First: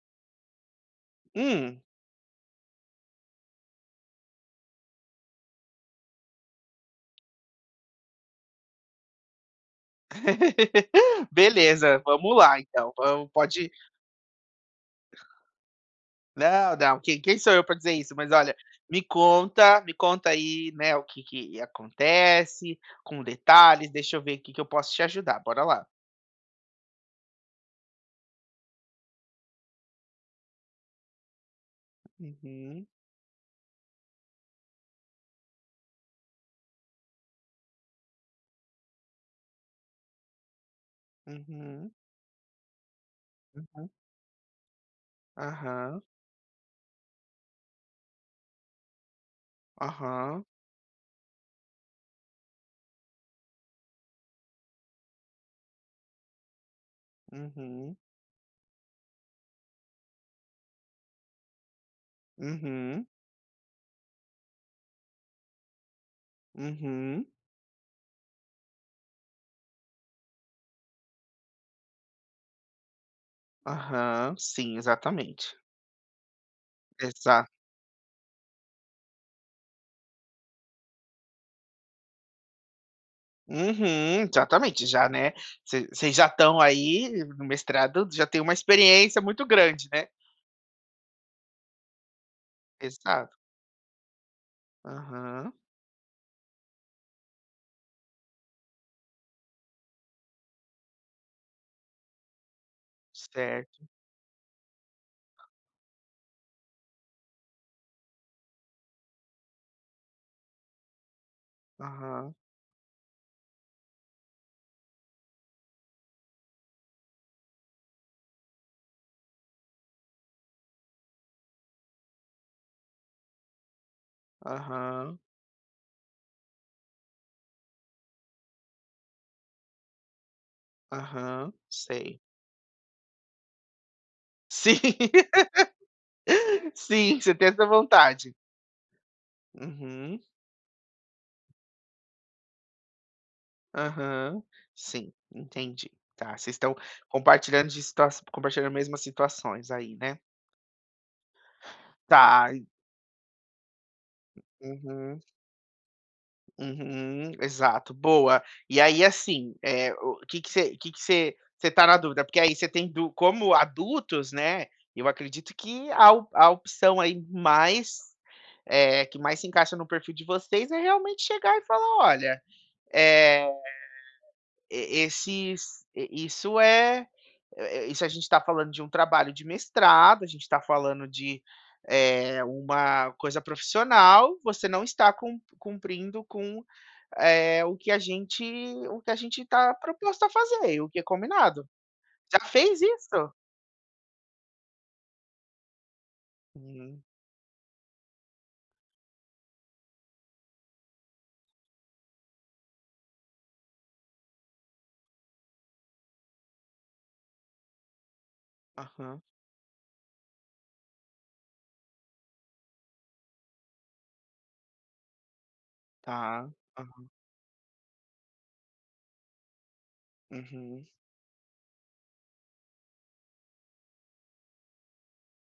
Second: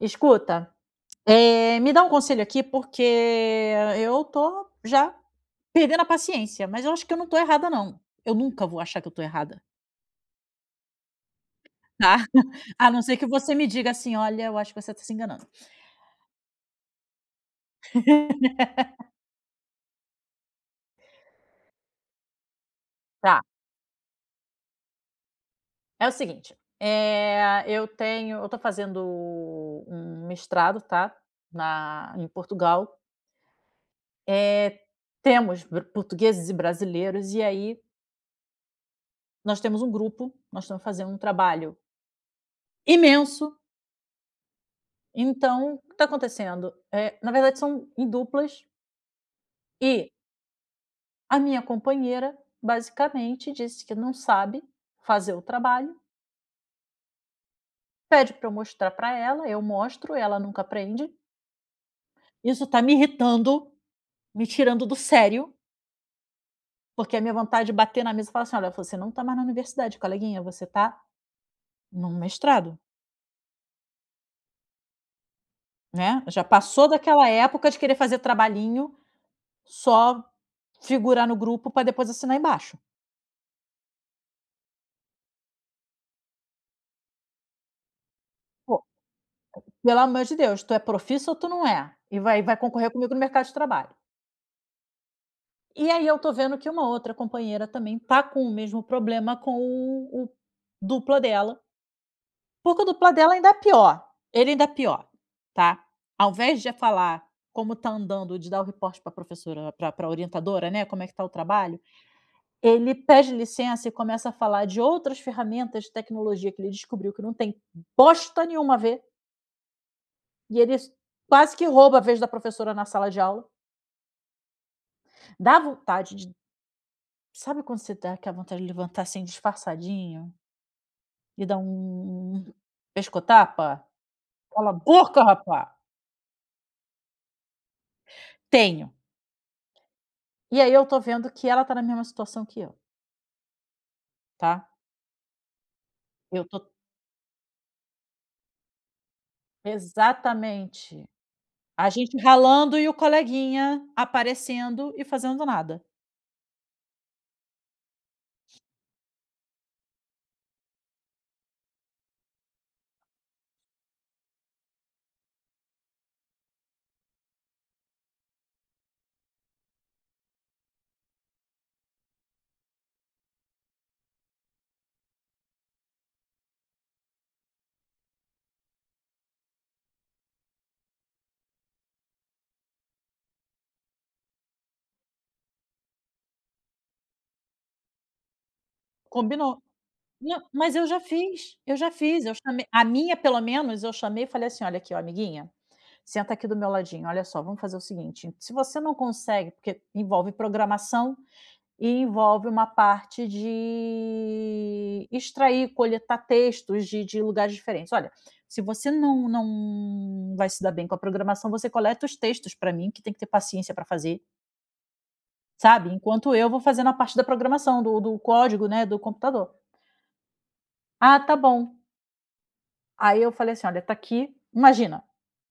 Escuta, eh, Hum. me dá um conselho aqui, porque eu tô já perdendo a paciência. Mas eu acho que eu não tô errada não. Eu nunca vou achar que eu tô errada. Beleza, Tá, vamos lá a então! não ser que Vamo você me pode diga assim: "Olha, eu acho que você tá se enganando." Não, não, quem quem sou eu pra dizer isso? Mas olha, me conta me conta aí, né, o que que acontece, com Tá. detalhes, deixa eu ver que que eu posso te ajudar, bora lá. É o seguinte: eh, eu tenho Eu tô fazendo um mestrado, tá. Na em Uhum. Portugal. Eh, temos bro portugueses e brasileiros e aí Nós temos um grupo, nós estamos fazendo um trabalho Uhum. imenso. Uhum. Então, que Aham. tá acontecendo, eh, na verdade são em duplas. E Aham. A minha companheira basicamente disse que não sabe fazer o trabalho. Uhum. Pede pra eu mostrar pra ela, eu mostro, ela nunca aprende. Isso tá me Uhum. irritando. Me tirando do sério. Porque a Uhum. minha vontade de bater na mesa e falar assim: "Olha, você não tá mais na universidade coleguinha você tá, num mestrado." Aham, sim, exatamente. Né! Já passou daquela Exato! época de querer fazer trabalhinho, só figurar no grupo para depois assinar embaixo. Uhum! Exatamente, já né, vocês vocês já estão aí no no mestrado, já tem uma Po experiência muito e grande, pelo né. amor de Deus. "Tu é profissa ou tu não é?" E vai vai concorrer comigo no Exato. mercado de trabalho. Aham. E aí eu estou vendo que uma outra companheira também está com o mesmo problema com o o o dupla dela. O dupla dela ainda é Certo. pior, ele ainda é pior, tá! Ao invés de falar como está andando, e de dar o report pra professora, né, pra pra orientadora, né, como é que tá o trabalho. Aham. Ele pede licença e começa a falar de outras ferramentas de tecnologia que ele descobriu que não tem bosta nenhuma a ver e eles quase que rouba a vez da professora na sala de aula. Aham. Dá vontade de Sabe quando você dá aquela vontade de levantar, assim, disfarçadinho? E Aham, dá sei. um um pescotapa? Cola Sim, boca rapa! sim, você tem essa vontade? Tenho. Uhum. E aí eu estou vendo que ela está na mesma situação que eu. Aham, Tá? sim, entendi. Tá! Eu Vocês tô estão compartilhando distas compartilhando a mesmas situações aí, né? Exatamente! A gente Tá. En ralando, e o coleguinha aparecendo e Uhum. fazendo nada. Uhum. Exato! Boa. E aí assim, eh, o que se que se você tá na dúvida? Porque aí você tem du como adultos, né. Eu acredito que a a a opção aí mais, eh, que mais, se encaixa no perfil de vocês é realmente chegar e falar: "Olha, eh, e esses i isso é é é isso a gente tá falando de um trabalho de mestrado, a gente está falando de, eh, uma coisa profissional, você não está cump cumprindo com, eh, o que a gente o que a gente Combino, tá proposto a mai fazer, mais e eu o já que fiz! combinado." Eu já fiz, eu Já chamei fez A minha isso? pelo menos eu chamei e falei assim: "Olha aqui, ó, amiguinha, senta aqui do meu Hum. ladinho, olha só vamos fazer o seguinte, se você não consegue" porque envolve programação e envolve uma parte de extrair, coletar textos de de de lugares diferentes, "olha, se você Aham. não não vai se dar bem com a programação você coleta os textos pra mim, que tem que ter paciência pra fazer." Sabe? Enquanto eu Tá. vou fazendo a Aham. parte da programação, do do código, né, do computador. Uhum. Ah, tá bom! Aí eu falei assim: "Olha tá aqui, imagina,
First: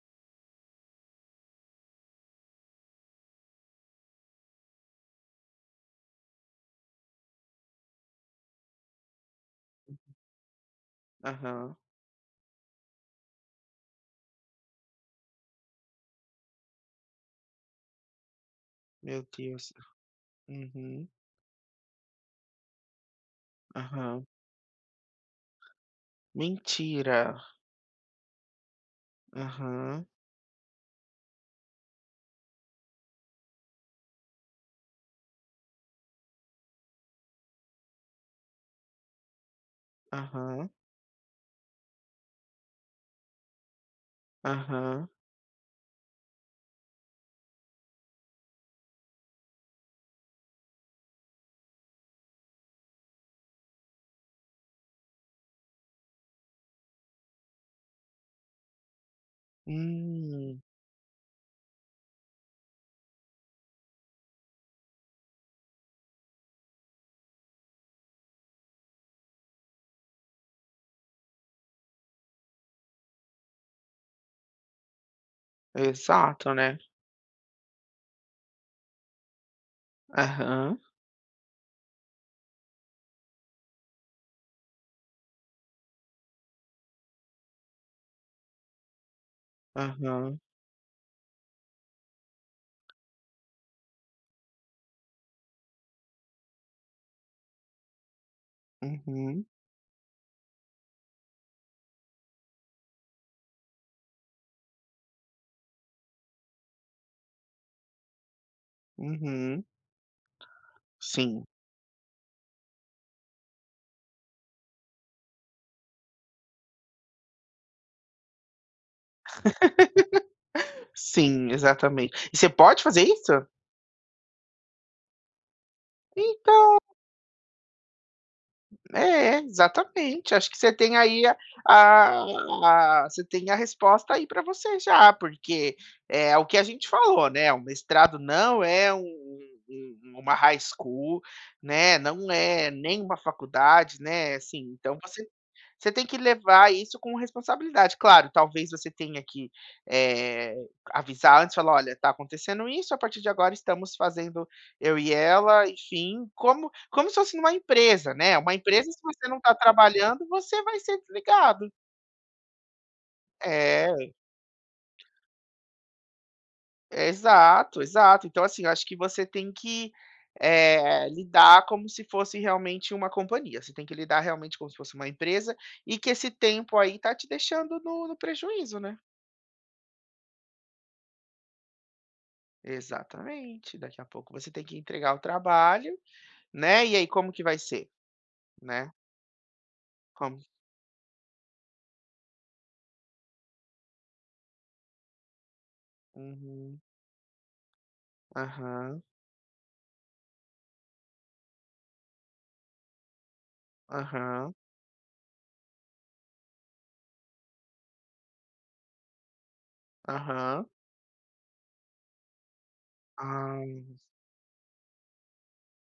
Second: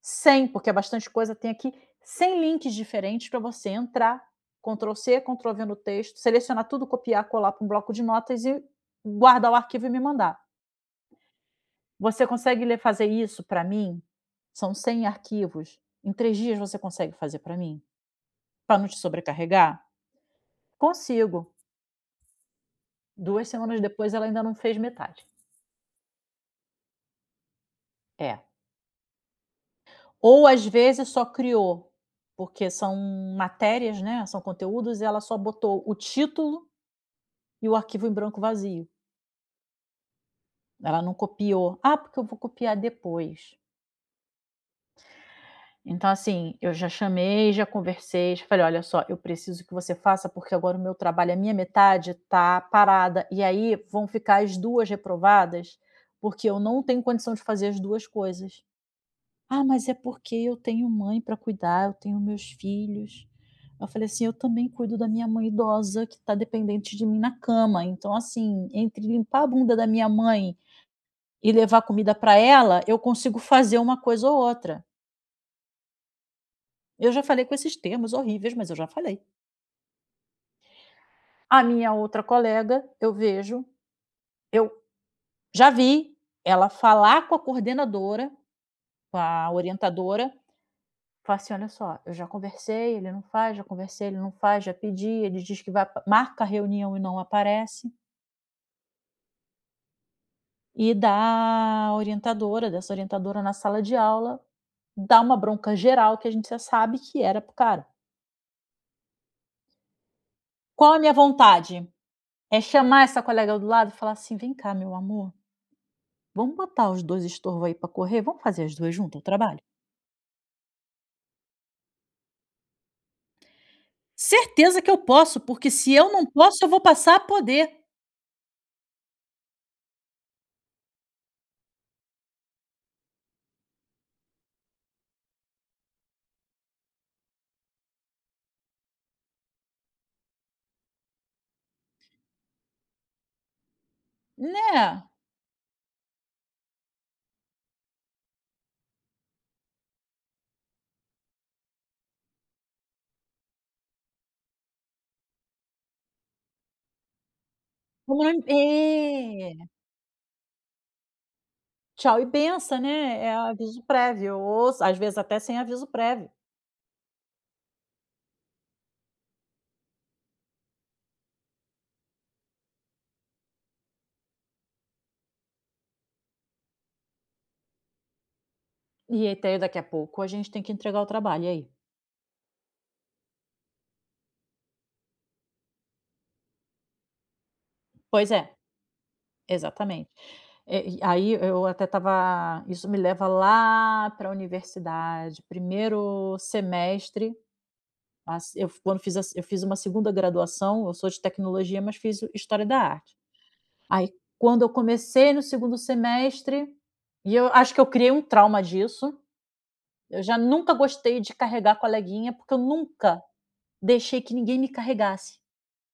100, porque é bastante coisa tem aqui. 100 links diferentes pra você entrar, control c, control v, no texto. Selecionar tudo, copiar, colar para um bloco de notas e guardar o arquivo e me mandar." Aham. Você consegue ler fazer isso pra mim? São 100 arquivos? Em 3 dias você consegue fazer pra mim? Pra não te Meu Deus do sobrecarregar? céu. Uhum. "Consigo." Duas semanas depois, Aham. ela ainda não fez metade. Mentira. É. Aham. Ou às vezes só criou, porque são matérias, né, são conteúdos e ela só botou o título, e o arquivo em branco vazio. Aham. Ela não copiou, "ah, porque eu vou copiar depois." Aham. Então assim, eu já chamei, já conversei, já falei: "Olha só eu preciso que você faça, porque agora o meu trabalho, a minha metade tá parada, e aí vão ficar as 2 reprovadas porque eu não tenho condição de fazer as 2 coisas." "Ah, mas é porque eu Hum. tenho mãe pra cuidar, eu tenho meus filhos" eu falei assim: "Eu também cuido da minha mãe idosa que tá dependente de mim na cama, então assim entre limpar a bunda da minha mãe e levar comida pra ela eu consigo fazer uma coisa ou outra." Exato, né? Eu já falei com esses termos horríveis, mas eu já falei. Aham. A minha outra colega eu vejo eu já vi ela falar com a coordenadora, com a orientadora, Aham. fala assim: "Olha só, eu já conversei, ele não faz, já conversei ele não faz, já pedi ele diz que vai marca a reunião e não aparece." Uhum. E da orientadora dessa orientadora na sala de aula, dar uma bronca geral que a gente já sabe que era para o cara. Uhum. Qual a minha Sim. vontade? É chamar essa colega do lado e falar assim: "Vem cá meu amor. Vamos botar os 2 estorvo aí pra correr? Vamos fazer as duas junta o trabalho?" Sim, exatamente. E você pode fazer isso? Certeza que eu posso, porque se eu não posso, eu Então vou passar a poder! É, exatamente. Acho que você tem aí a a você tem a resposta aí pra você já porque, é o que a gente falou, né, o mestrado não é um um uma high school, né, não é nem uma faculdade, né, assim, então Né? você você tem que levar isso com responsabilidade. Claro, talvez você tenha que, eh, avisar antes e falar: "Olha tá acontecendo isso, a partir de agora estamos fazendo eu e ela," enfim, como como se fosse numa empresa, né. Pois Uma empresa, se você não tá é! trabalhando, você vai ser desligado. Tchau e benção, né, é aviso É. prévio ou às vezes até sem aviso prévio. Exato, exato. Então, assim, eu acho que você tem que, eh, lidar como se fosse realmente uma companhia. Você tem que lidar realmente como se fosse uma empresa e que esse tempo aí tá te deixando no no prejuízo, né? E aí, até daqui a pouco a gente tem que entregar o trabalho e aí? Exatamente. Daqui a pouco você tem que entregar o trabalho, né. E aí como que vai ser, Pois é, né? exatamente, Como é e e aí eu até estava isso me leva lá pra universidade primeiro Uhum. semestre, eu assim quando Aham. fiz a se eu fiz uma segunda graduação eu sou de tecnologia, mas fiz história da arte, aí Aham. quando eu comecei no segundo semestre e eu acho que eu criei um trauma disso, eu já Aham. nunca gostei de carregar coleguinha porque eu nunca Ai. deixei que ninguém me carregasse.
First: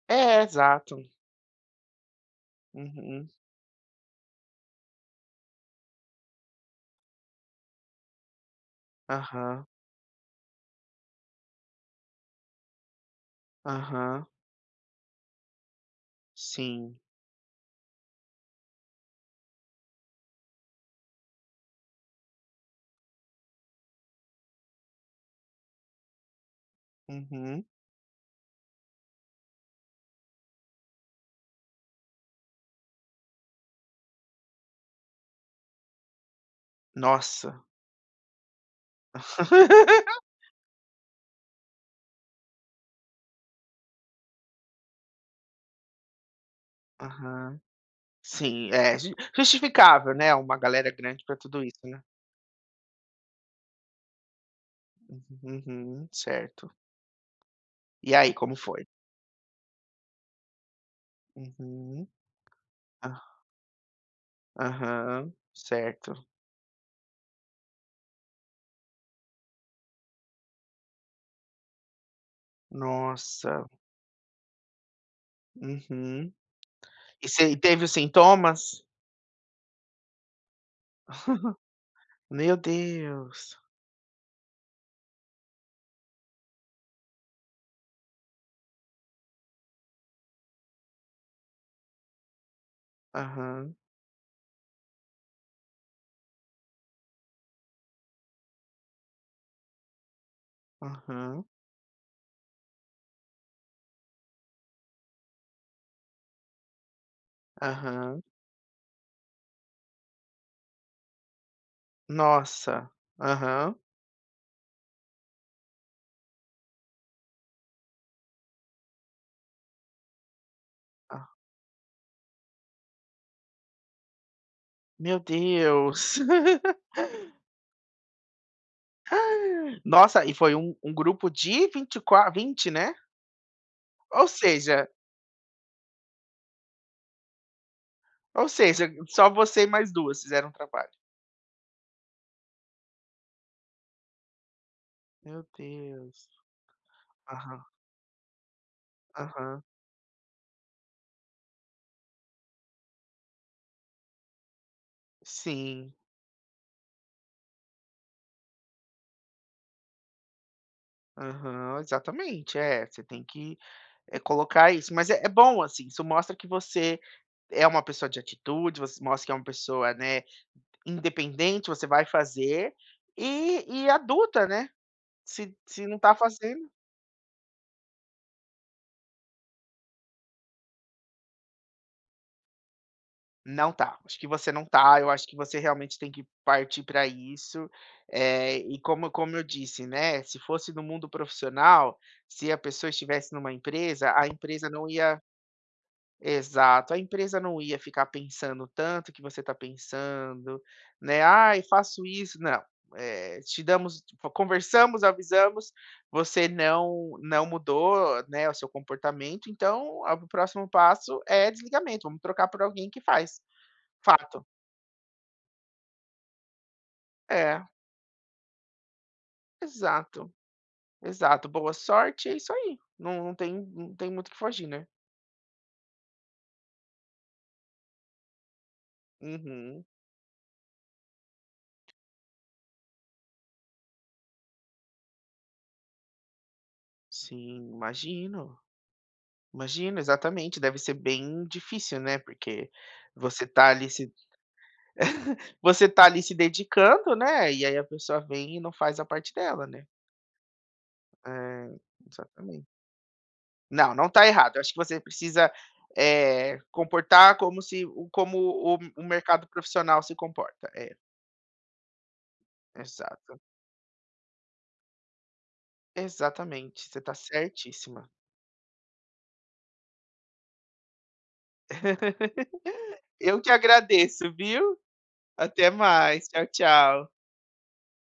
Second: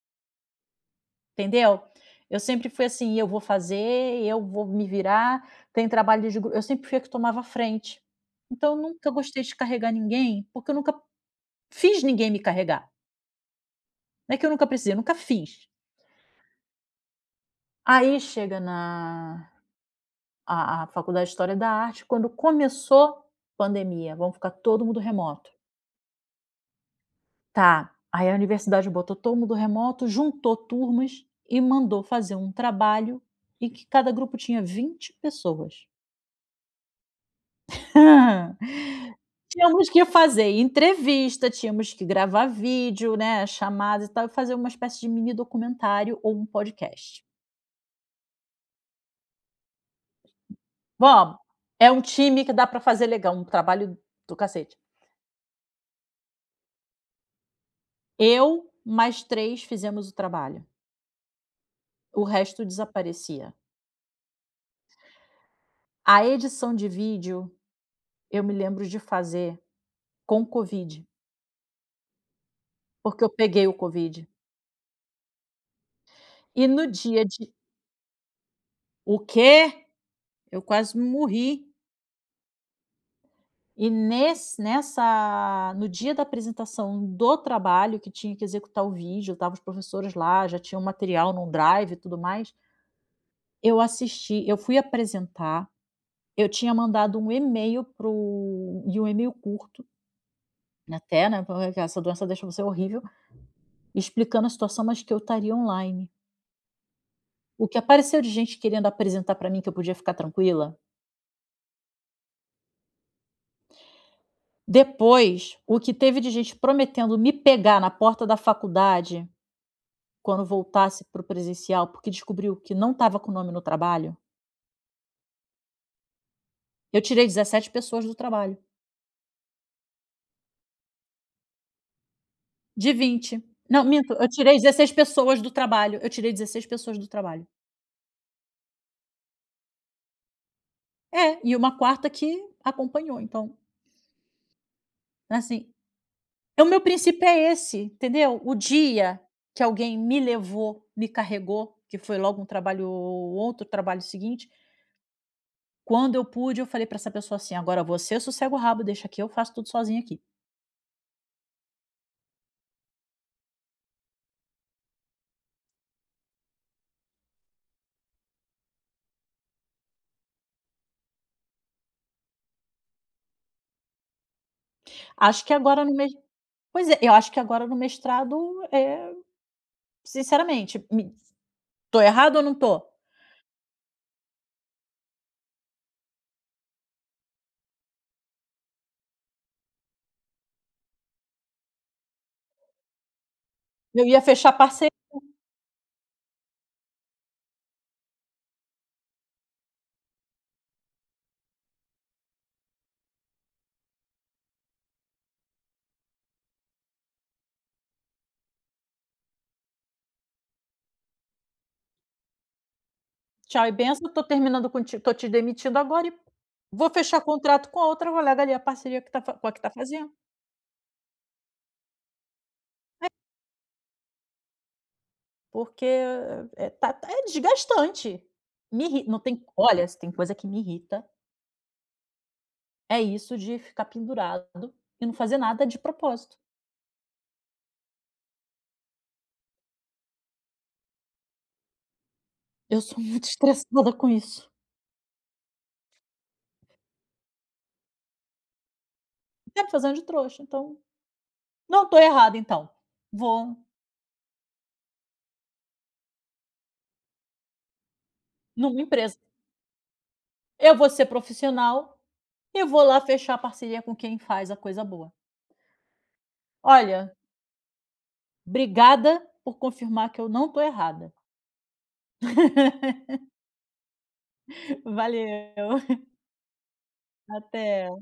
É, exato. Entendeu? Eu sempre fui assim, eu Uhum. vou fazer, e eu vou me virar, tem trabalho de gru eu sempre fui a que tomava a frente, então nunca gostei de Aham. carregar ninguém, porque eu nunca fiz ninguém me carregar. Aham. Não é que eu nunca precisei, eu nunca fiz. Sim. Aí chega na a a faculdade de história da arte quando começou, pandemia vão ficar todo mundo remoto. Uhum. Tá. Aí a universidade botou todo mundo remoto, juntou turmas e mandou fazer um trabalho, e que cada grupo tinha 20 pessoas. Nossa. Tínhamos que fazer entrevista, tínhamos que gravar vídeo, né, chamada, e tal, e fazer uma espécie de mini documentário ou um podcast. Aham, sim, é ju justificável, né, uma galera grande pra Vamo. tudo isso, É né. um time que dá pra fazer legal um trabalho do cacete. Uhum, certo. E aí, como Eu, foi? mais 3 fizemos o trabalho. Uhum. O resto Ah. desaparecia. Aham, A certo. edição de vídeo, eu me lembro de fazer com Covid. Porque eu Nossa. peguei o Covid. Uhum. E no dia E de se teve os sintomas? O quê? Eu quase morri! Meu Deus. E ness nessa No dia da apresentação do trabalho, que tinha que executar o vídeo, estavam os professores lá, já tinham o material num drive, e tudo mais. Aham. Eu assisti Eu fui apresentar, eu tinha mandado email para o e um email curto até, né, Aham. porque essa doença deixou você horrível, explicando a situação, mais que eu estaria online. O que apareceu Aham. de gente querendo apresentar pra mim, que eu podia ficar tranquila. Nossa. Aham. Depois, o que teve de gente prometendo me pegar na porta da faculdade, quando voltasse para o Ah. presencial, porque descobriu que não estava com nome no trabalho. Meu Deus. Eu tirei 17 pessoas do trabalho. Nossa, e foi um um grupo de 24, 20, De né? 20. Não, minto, Ou eu tirei seja 16 pessoas do trabalho, eu tirei 16 pessoas do trabalho. Ou seja, só você e mais duas fizeram trabalho. É, e uma quarta que acompanhou, então Meu Assim Deus. é o meu princípio é Aham. esse, entendeu? O dia Aham. que alguém me levou, me carregou que foi logo um trabalho o o outro trabalho seguinte. Sim. Quando eu pude eu falei pra essa pessoa assim: "Agora você sossega o rabo deixa aqui eu faço tudo sozinha aqui". Aham, exatamente, é você tem que, eh, colocar isso mas é é bom assim isso mostra que você é uma pessoa de atitude, você mostra que é uma pessoa, né, independente você vai fazer e e adulta, né, Acho se que agora se no não mes tá fazendo pois é, eu acho que agora no mestrado é sinceramente me tô errada ou não tô? Não tá, acho que você não tá. Eu acho que você realmente tem que partir pra isso, eh, e como como eu disse, né, se fosse no mundo profissional, se a pessoa estivesse numa Eu empresa ia a fechar empresa não parceria. ia exato a empresa não ia ficar pensando tanto que você tá pensando, né: "Ai faço isso" não, eh, te damos conversamos, avisamos você não não mudou, né, o seu comportamento então, o próximo passo é desligamento vamos trocar por alguém que faz. Tchau e benção eu tô Fato. terminando contig tô te demitido agora e vou fechar É. contrato com a outra colega ali a parceria que com a que tá fazendo. Exato, exato boa sorte. É isso aí, É. não não tem não tem muito o que fugir, né. Porque, eh eh, tá é desgastante me irri não tem Uhum. olha se tem coisa que me irrita é isso de ficar pendurado e não fazer nada de propósito. Sim imagino, imagino, exatamente, deve ser bem difícil, né. Porque Eu sou muito você tá ali estressada com se isso. você tá ali se dedicando, né, e aí a pessoa vem e não faz a parte Tá dela, me né. fazendo de trouxa então, É não tô errada exatamente. então, vou Não, não tá errada. Acho que você precisa, eh, comportar como se como o Numa o empresa. mercado profissional se comporta Eu vou é. ser profissional e vou lá fechar a Exato. parceria com quem faz a coisa boa. Exatamente, você tá Olha certíssima. obrigada por confirmar que eu não tô errada. Eu que agradeço, viu. Até Valeu. mais, tchau tchau. Até.